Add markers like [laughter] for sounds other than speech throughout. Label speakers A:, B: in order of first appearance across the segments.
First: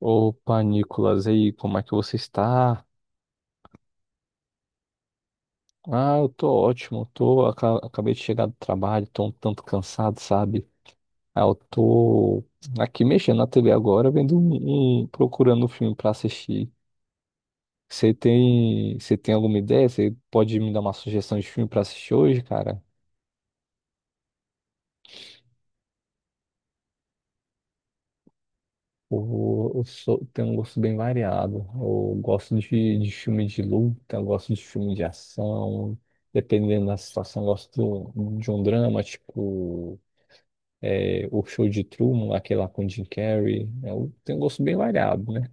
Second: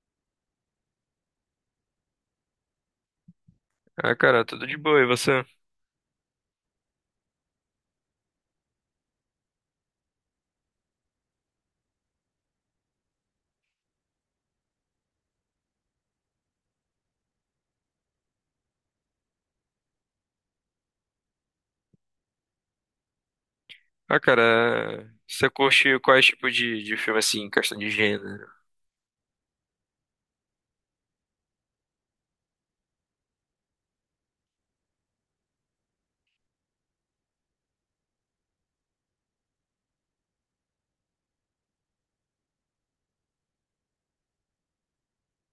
A: Opa, Nicolas, e aí, como é que você está?
B: Ah, cara, tudo de boa, e você?
A: Ah, eu tô ótimo, acabei de chegar do trabalho, tô um tanto cansado, sabe? Ah, eu tô aqui mexendo na TV agora, vendo procurando um filme pra assistir. Você tem alguma ideia? Você pode me dar uma sugestão de filme pra assistir hoje, cara?
B: Ah, cara, você curte quais tipos de filme, assim, em questão de gênero?
A: Tenho um gosto bem variado. Eu gosto de filme de luta, eu gosto de filme de ação, dependendo da situação, eu gosto de um drama, tipo. É, o show de Truman, aquele lá com o Jim Carrey. Tem um gosto bem variado, né?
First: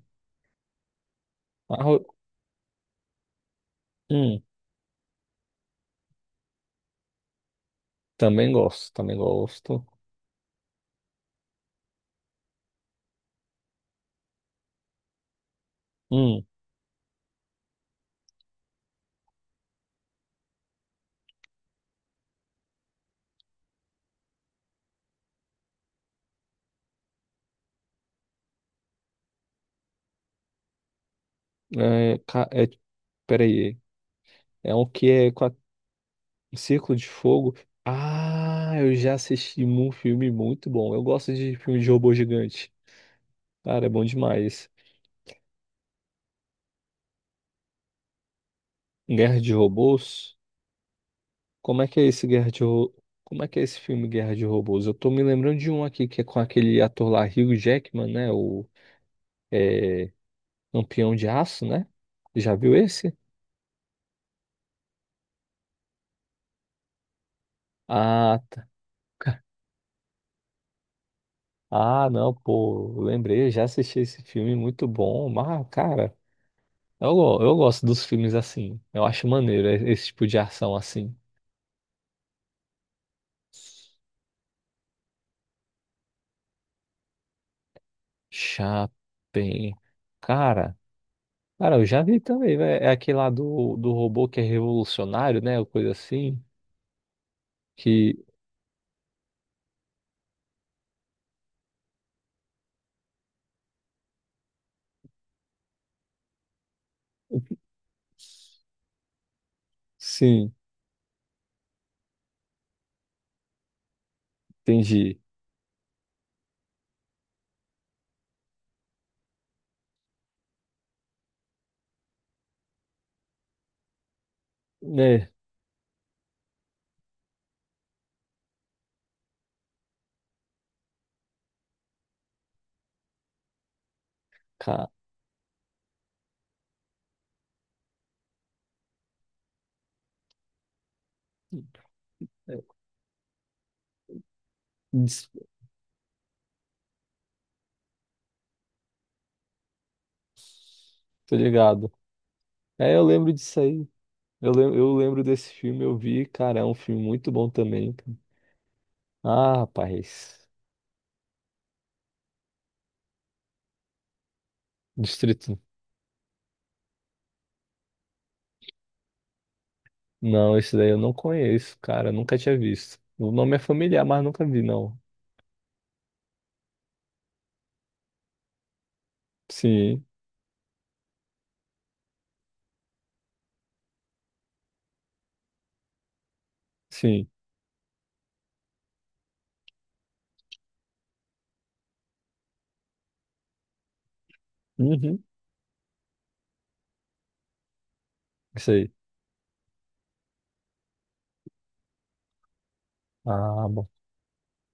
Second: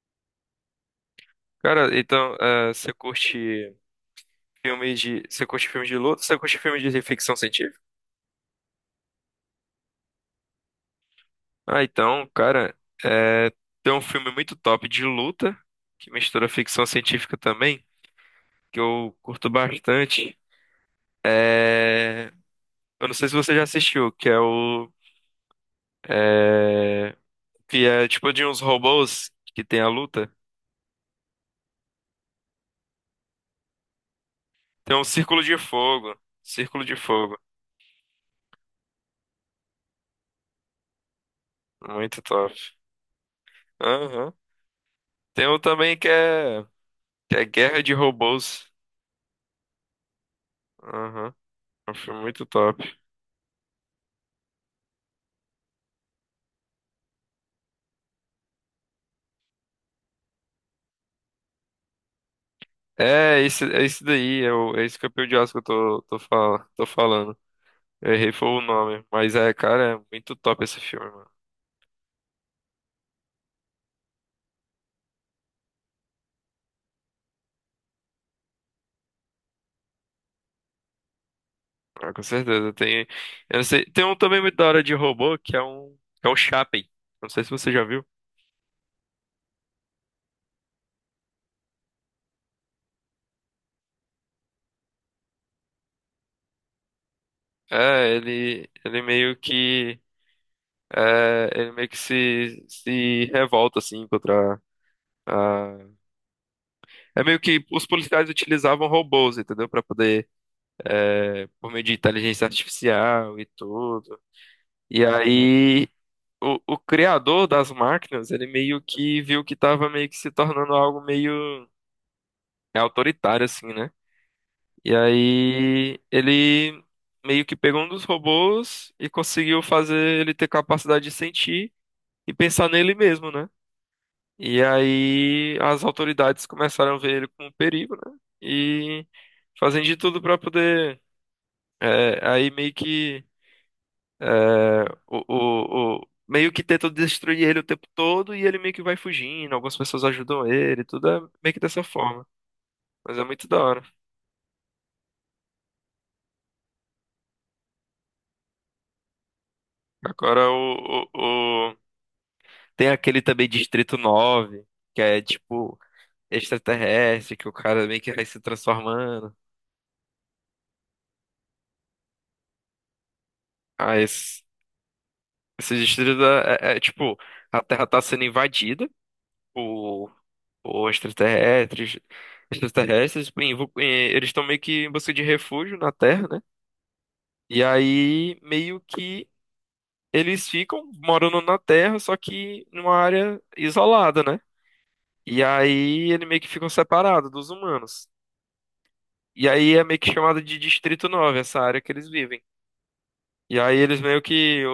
B: Cara,
A: Arro-
B: então,
A: Hum,
B: Você curte filme de luta? Você curte filme de ficção científica?
A: também gosto, também gosto.
B: Ah, então, cara, eh, tem um filme muito top de luta, que
A: Hum,
B: mistura ficção científica também, que eu curto bastante. É... Eu não sei se você já assistiu, eh, que é tipo de uns robôs que tem a luta.
A: é, peraí. É um
B: Tem um
A: que é
B: Círculo
A: com a-
B: de Fogo. Círculo
A: Círculo
B: de
A: de
B: Fogo.
A: Fogo. Ah, eu já assisti um filme muito bom. Eu gosto de filme de robô
B: Muito top.
A: gigante. Cara, é bom
B: Aham.
A: demais.
B: Tem um também que é Guerra de Robôs.
A: Guerra de Robôs?
B: Aham.
A: Como é
B: É um
A: que é
B: filme
A: esse
B: muito
A: Guerra de
B: top.
A: Ro- Como é que é esse filme Guerra de Robôs? Eu tô me lembrando de um aqui que é com aquele ator lá, Hugh Jackman, né? É, Lampião de Aço, né? Já viu esse?
B: É esse daí, é esse campeão de Oscar que eu tô falando. Eu errei
A: Ah,
B: foi o
A: tá. [laughs]
B: nome. Mas
A: Ca-
B: é, cara, é muito top esse filme, mano.
A: Ah, não, pô, lembrei, eu já assisti esse filme, muito bom. Mas, cara, eu gosto dos filmes assim. Eu acho maneiro esse tipo de ação assim.
B: Ah, com certeza. Tem, eu não sei, tem um também muito da hora de robô, que é um, que é o Chappie. Não sei se você já viu.
A: Chapem. Cara, cara, eu já vi também, velho. É aquele lá do robô que é revolucionário, né? Ou coisa assim.
B: É,
A: Que,
B: ele meio que. É, ele meio que se revolta, assim, contra a... É meio que os policiais utilizavam robôs, entendeu? Pra poder,
A: sim,
B: por meio de inteligência artificial e tudo. E
A: entendi.
B: aí, o criador das máquinas, ele meio que viu que tava meio que se tornando algo meio autoritário, assim, né? E
A: Né,
B: aí, ele meio que pegou um dos robôs e conseguiu fazer ele ter capacidade de sentir e pensar nele mesmo, né? E
A: cara,
B: aí as autoridades começaram a ver ele como um perigo, né? E fazem de tudo para poder, aí meio que é, meio que tentam destruir ele o tempo todo e ele meio que vai fugindo. Algumas pessoas ajudam ele, tudo é
A: tô
B: meio que dessa
A: ligado.
B: forma.
A: É, eu
B: Mas é
A: lembro
B: muito da
A: disso
B: hora.
A: aí. Eu lembro desse filme, eu vi, cara, é um filme muito bom também, cara. Ah, rapaz.
B: Agora tem aquele também Distrito Nove, que é
A: Distrito.
B: tipo extraterrestre, que o cara meio que vai se transformando.
A: Não, esse daí eu não conheço, cara, nunca tinha visto. O nome é
B: Ah,
A: familiar, mas
B: esse.
A: nunca vi, não.
B: Esse distrito é, tipo, a Terra tá sendo invadida
A: Sim,
B: por, por extraterrestres, e eles estão meio que em busca de refúgio na Terra, né?
A: sim.
B: E aí, meio que eles ficam morando na Terra, só que numa área isolada, né?
A: Uhum.
B: E aí, ele meio que ficam separados dos humanos.
A: Isso aí.
B: E aí, é meio que chamado de Distrito Nove, essa área que eles vivem. E
A: Ah,
B: aí,
A: bom.
B: eles meio que...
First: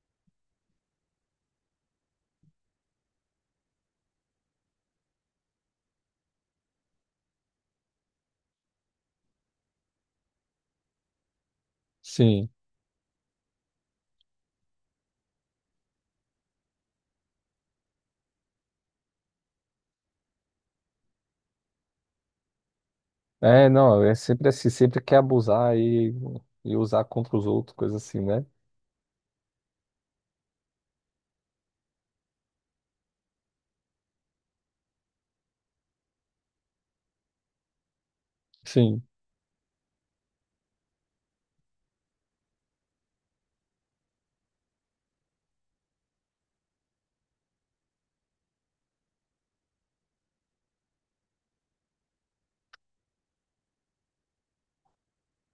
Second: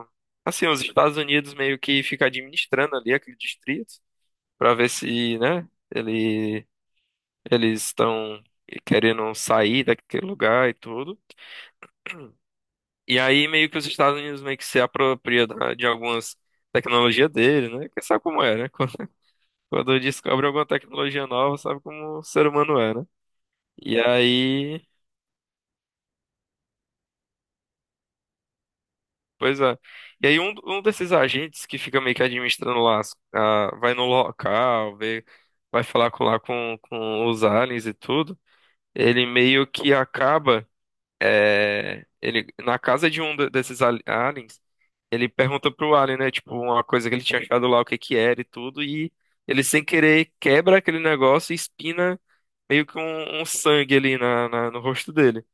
B: o- o- assim, os Estados Unidos meio que fica administrando ali aquele distrito, para ver se, né, ele, eles estão querendo sair daquele lugar e tudo.
A: Sim.
B: E aí meio que os Estados Unidos meio que se apropria de algumas tecnologias dele, né? Porque sabe como é, né? [laughs] Quando, quando descobre alguma tecnologia nova, sabe como o ser humano é, né?
A: É,
B: E
A: não, é sempre assim,
B: aí,
A: sempre quer abusar e usar contra os outros, coisa assim, né?
B: pois é. E aí um desses agentes que fica meio que administrando lá, vai no local, vê, vai falar com, lá com os aliens e tudo,
A: Sim,
B: ele meio que acaba. É, ele, na casa de um desses aliens, ele pergunta pro alien, né? Tipo, uma coisa que ele tinha achado lá, o que que era e tudo, e ele sem querer quebra aquele negócio e espina meio que um sangue ali no rosto dele.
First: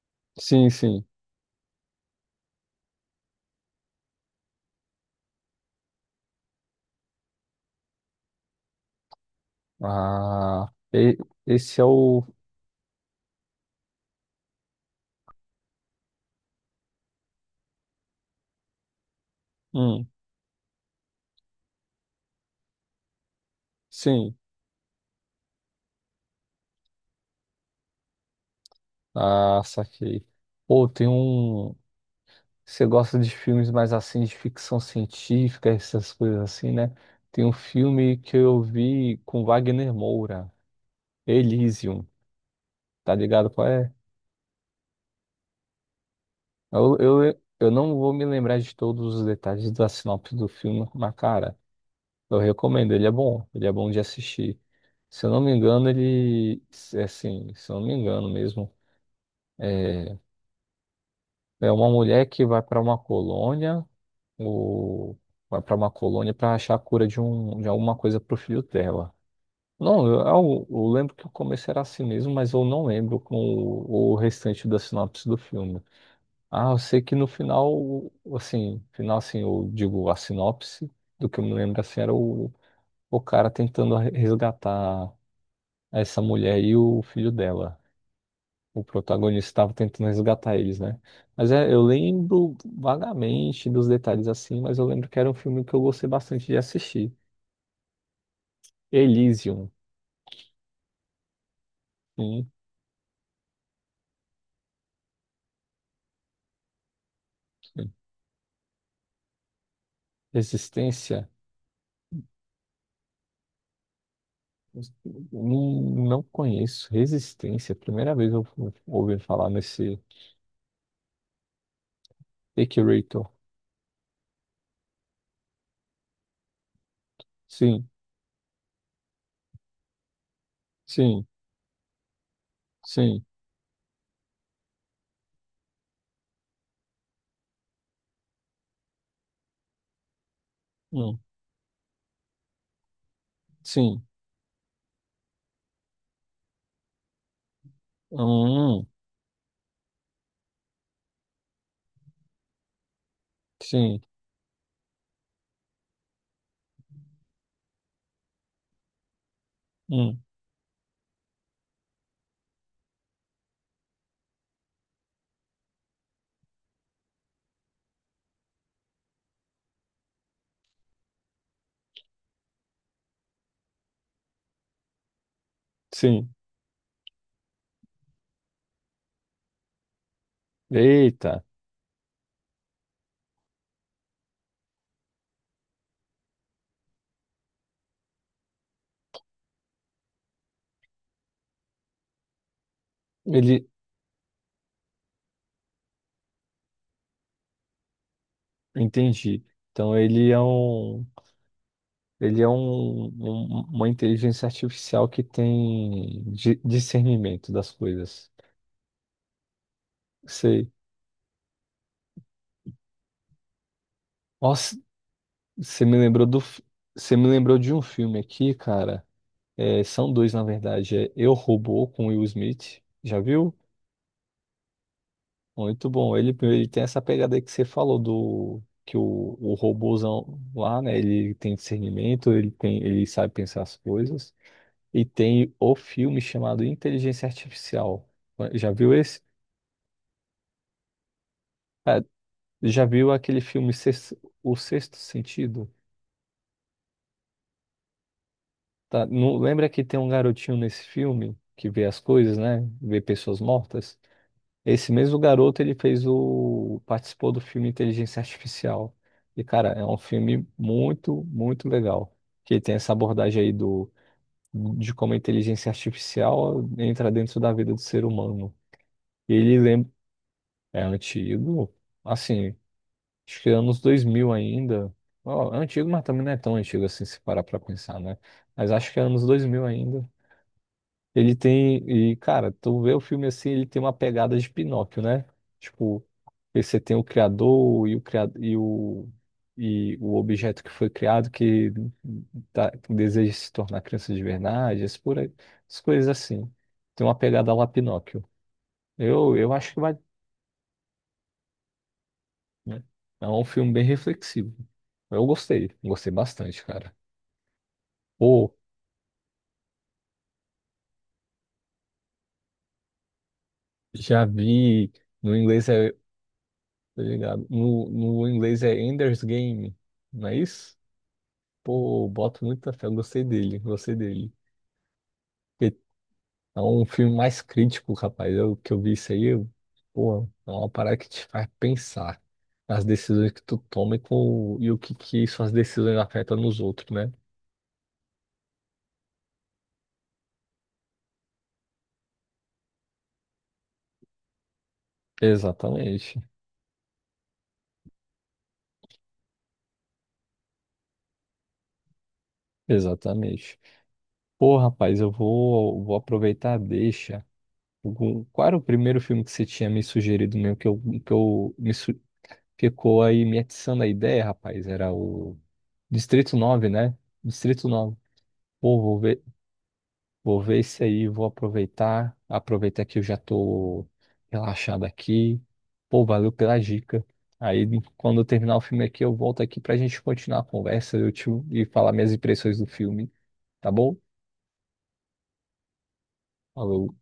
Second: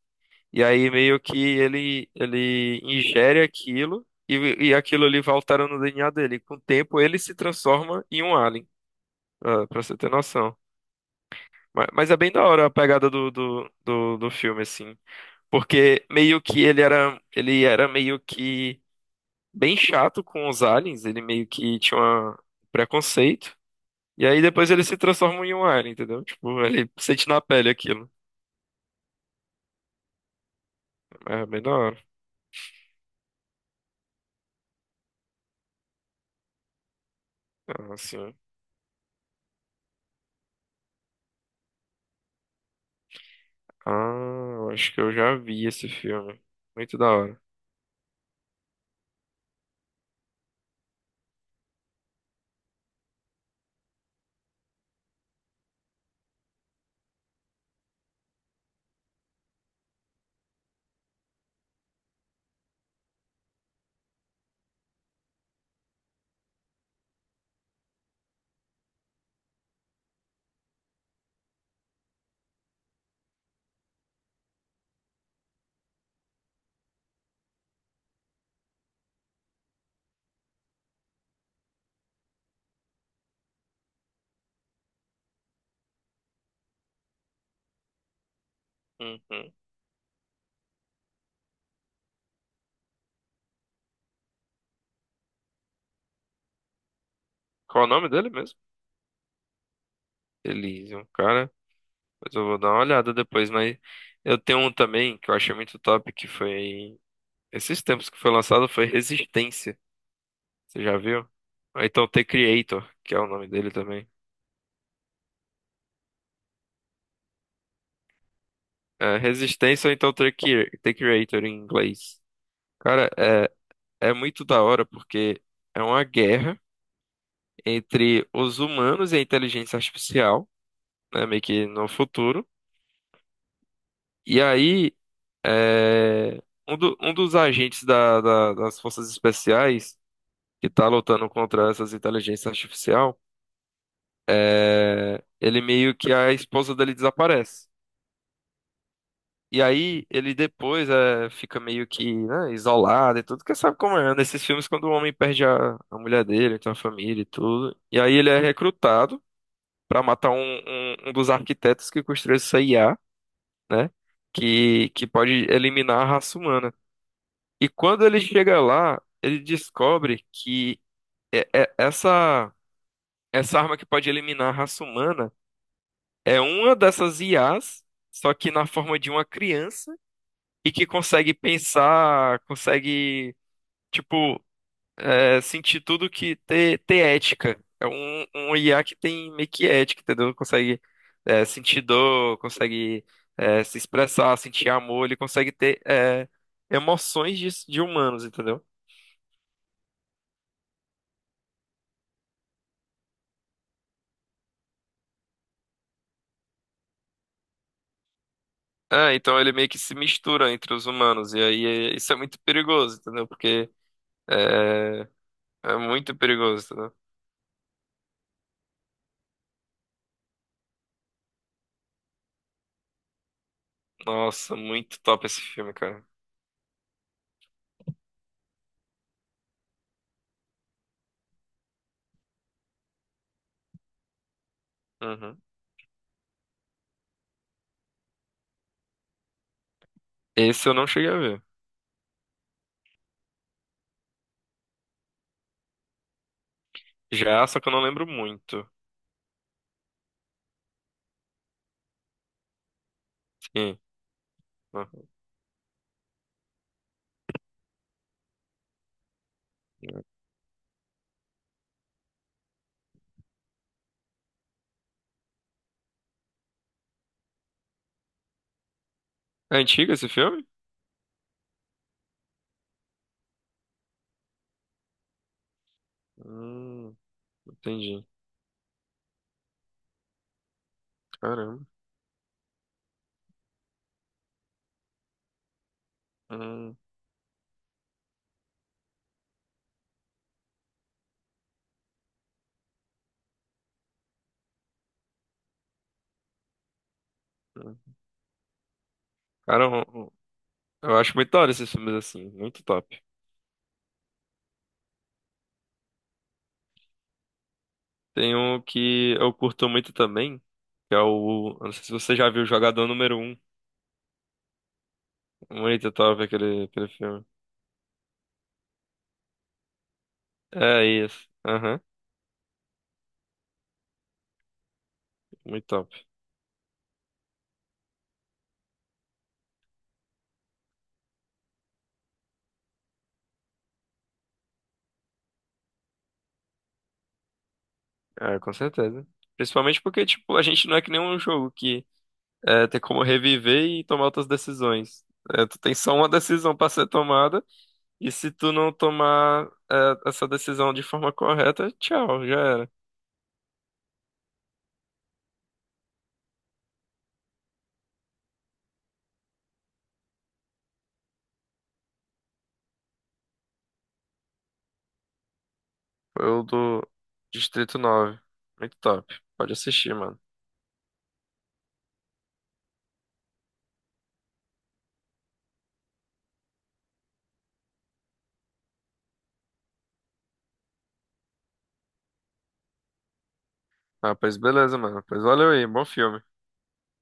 B: E
A: sim,
B: aí
A: sim.
B: meio que ele ingere aquilo e aquilo ali vai alterando no DNA dele. Com o tempo ele se transforma em um alien, ah, pra você ter noção.
A: Ah, e- esse é
B: Mas é
A: o.
B: bem da hora a pegada do filme, assim. Porque meio que ele era meio que bem
A: Hum,
B: chato com os aliens, ele meio que tinha um preconceito. E
A: sim.
B: aí depois ele se transforma em um alien, entendeu? Tipo, ele sente na pele aquilo.
A: Ah, saquei. Pô, tem
B: É bem da
A: um.
B: hora.
A: Você gosta de filmes mais assim, de ficção científica, essas coisas assim, né? Tem um
B: Ah,
A: filme
B: sim.
A: que eu vi com Wagner Moura, Elysium, tá ligado qual
B: Ah,
A: é?
B: eu acho que eu já vi esse filme. Muito da hora.
A: Eu não vou me lembrar de todos os detalhes da sinopse do filme, mas cara, eu recomendo, ele é bom de assistir. Se eu não me engano, se eu não me engano mesmo. É, É uma mulher que vai para uma colônia, ou vai para uma colônia para achar a cura de alguma coisa para o filho dela. Não, eu lembro que o começo era assim mesmo, mas eu não lembro com o restante da sinopse do filme. Ah, eu sei que no final assim, eu digo a sinopse, do que eu me lembro assim, era o cara tentando resgatar essa mulher e o filho dela, o protagonista
B: Uhum.
A: estava tentando resgatar eles, né? Mas é, eu lembro vagamente dos detalhes assim, mas eu lembro que era um filme que eu gostei bastante de assistir.
B: Qual o nome dele mesmo?
A: Elysium,
B: Elysium, cara. Mas eu
A: sim.
B: vou dar uma olhada depois, mas eu tenho um também que eu achei muito top, que foi esses tempos que foi lançado, foi Resistência. Você já viu?
A: Resistência,
B: Ou então The Creator, que é o nome dele também.
A: não, não conheço. Resistência, primeira vez
B: É,
A: ouvi falar
B: Resistência ou
A: nesse
B: então The Creator em inglês. Cara,
A: Equirator.
B: é muito da hora porque é uma guerra
A: Sim,
B: entre os humanos e a inteligência artificial,
A: sim,
B: né, meio que no futuro.
A: sim,
B: E aí, é, um dos agentes das forças especiais que tá
A: hum,
B: lutando contra essas inteligências artificial,
A: sim,
B: ele meio que a esposa dele desaparece.
A: hum,
B: E aí ele depois, fica meio que, né, isolado e tudo, porque sabe como
A: sim,
B: é, nesses filmes quando o homem perde a mulher dele, tem uma família e tudo. E aí ele é recrutado pra
A: hum,
B: matar um dos arquitetos que construiu essa IA, né, que pode eliminar a raça humana. E quando ele chega lá, ele descobre que é- é- essa, essa arma que pode eliminar a raça humana
A: sim.
B: é uma dessas IAs, só que na forma de uma criança e que consegue
A: Eita,
B: pensar, consegue, tipo, sentir tudo que ter, ética. É um IA que tem meio que ética, entendeu? Consegue, sentir dor, consegue,
A: ele,
B: se expressar, sentir amor, ele consegue ter, emoções de humanos, entendeu?
A: entendi. Então ele é um, uma inteligência artificial que tem discernimento das coisas.
B: É, então ele meio que se mistura
A: Sei.
B: entre os humanos, e aí isso é muito perigoso, entendeu? Porque
A: Nossa,
B: é, é
A: você me
B: muito
A: lembrou
B: perigoso, entendeu?
A: você me lembrou de um filme aqui, cara. É, são dois, na verdade. É Eu, Robô, com Will Smith. Já viu?
B: Nossa, muito top esse filme,
A: Muito
B: cara.
A: bom. Ele tem essa pegada aí que você falou do que o robôzão lá, né? Ele tem discernimento, ele tem, ele sabe pensar as coisas. E
B: Uhum.
A: tem o filme chamado Inteligência Artificial. Já viu esse?
B: Esse eu não cheguei a ver.
A: É, Já viu aquele filme Sex- O Sexto Sentido?
B: Já, só que eu não lembro muito.
A: Tá? Não, lembra que tem um garotinho nesse filme que vê as coisas, né? Vê pessoas
B: Sim.
A: mortas?
B: Ó.
A: Esse mesmo garoto, ele fez o... participou do filme Inteligência Artificial. E, cara, é um filme muito, muito legal. Que tem essa abordagem aí do... de como a inteligência artificial entra dentro da vida do ser humano. E
B: É
A: ele lembra...
B: antigo esse filme?
A: É antigo, assim... Acho que é anos 2000 ainda. Ó, é antigo, mas também não é tão antigo
B: Hum,
A: assim, se parar pra pensar,
B: entendi.
A: né? Mas acho que é anos 2000 ainda. Ele
B: Caramba.
A: tem. E, cara, tu vê o filme assim, ele tem uma pegada de Pinóquio, né? Tipo, aí
B: Hum,
A: você tem o criador criado, e o objeto que foi criado que que deseja se tornar criança de verdade, as, por aí, as coisas assim. Tem uma pegada lá
B: hum.
A: Pinóquio. Eu
B: Cara,
A: acho que vai.
B: eu acho muito da hora esses filmes assim, muito
A: Né?
B: top.
A: É um filme bem reflexivo. Eu gostei, gostei bastante, cara.
B: Tem
A: Pô,
B: um que eu curto muito também. Que é o. Eu não sei se você já viu o Jogador Número Um.
A: já vi. No inglês é.
B: Muito top aquele
A: Tá
B: filme.
A: ligado? No inglês é Ender's Game, não é isso?
B: É isso. Aham,
A: Pô, eu boto muita fé. Eu gostei dele, gostei dele.
B: muito
A: Porque
B: top.
A: é um filme mais crítico, rapaz. Eu que eu vi isso aí, eu, pô, é uma parada que te faz pensar nas decisões que tu toma e o que, que suas decisões afetam nos outros, né?
B: É, com certeza. Principalmente porque, tipo, a gente não é que nem um jogo que, tem como reviver e tomar outras decisões. É, tu tem só uma
A: Exatamente,
B: decisão pra ser tomada. E se tu não tomar, essa decisão de forma correta, tchau, já era.
A: exatamente. Pô, rapaz, vou aproveitar a deixa. Qual era o primeiro filme que você tinha me sugerido mesmo, que eu me su- ficou aí me atiçando a ideia, rapaz? Era o Distrito
B: Eu
A: 9,
B: do
A: né? Distrito
B: Distrito
A: 9.
B: Nove. Muito
A: Pô,
B: top. Pode assistir, mano.
A: vou ver esse aí, vou aproveitar. Aproveitar que eu já tô relaxado aqui. Pô, valeu pela dica. Aí, quando eu terminar o filme aqui, eu volto aqui pra gente continuar a conversa, e falar minhas impressões do filme, tá bom?
B: Ah, pois beleza, mano. Pois valeu aí, bom filme.
A: Falou.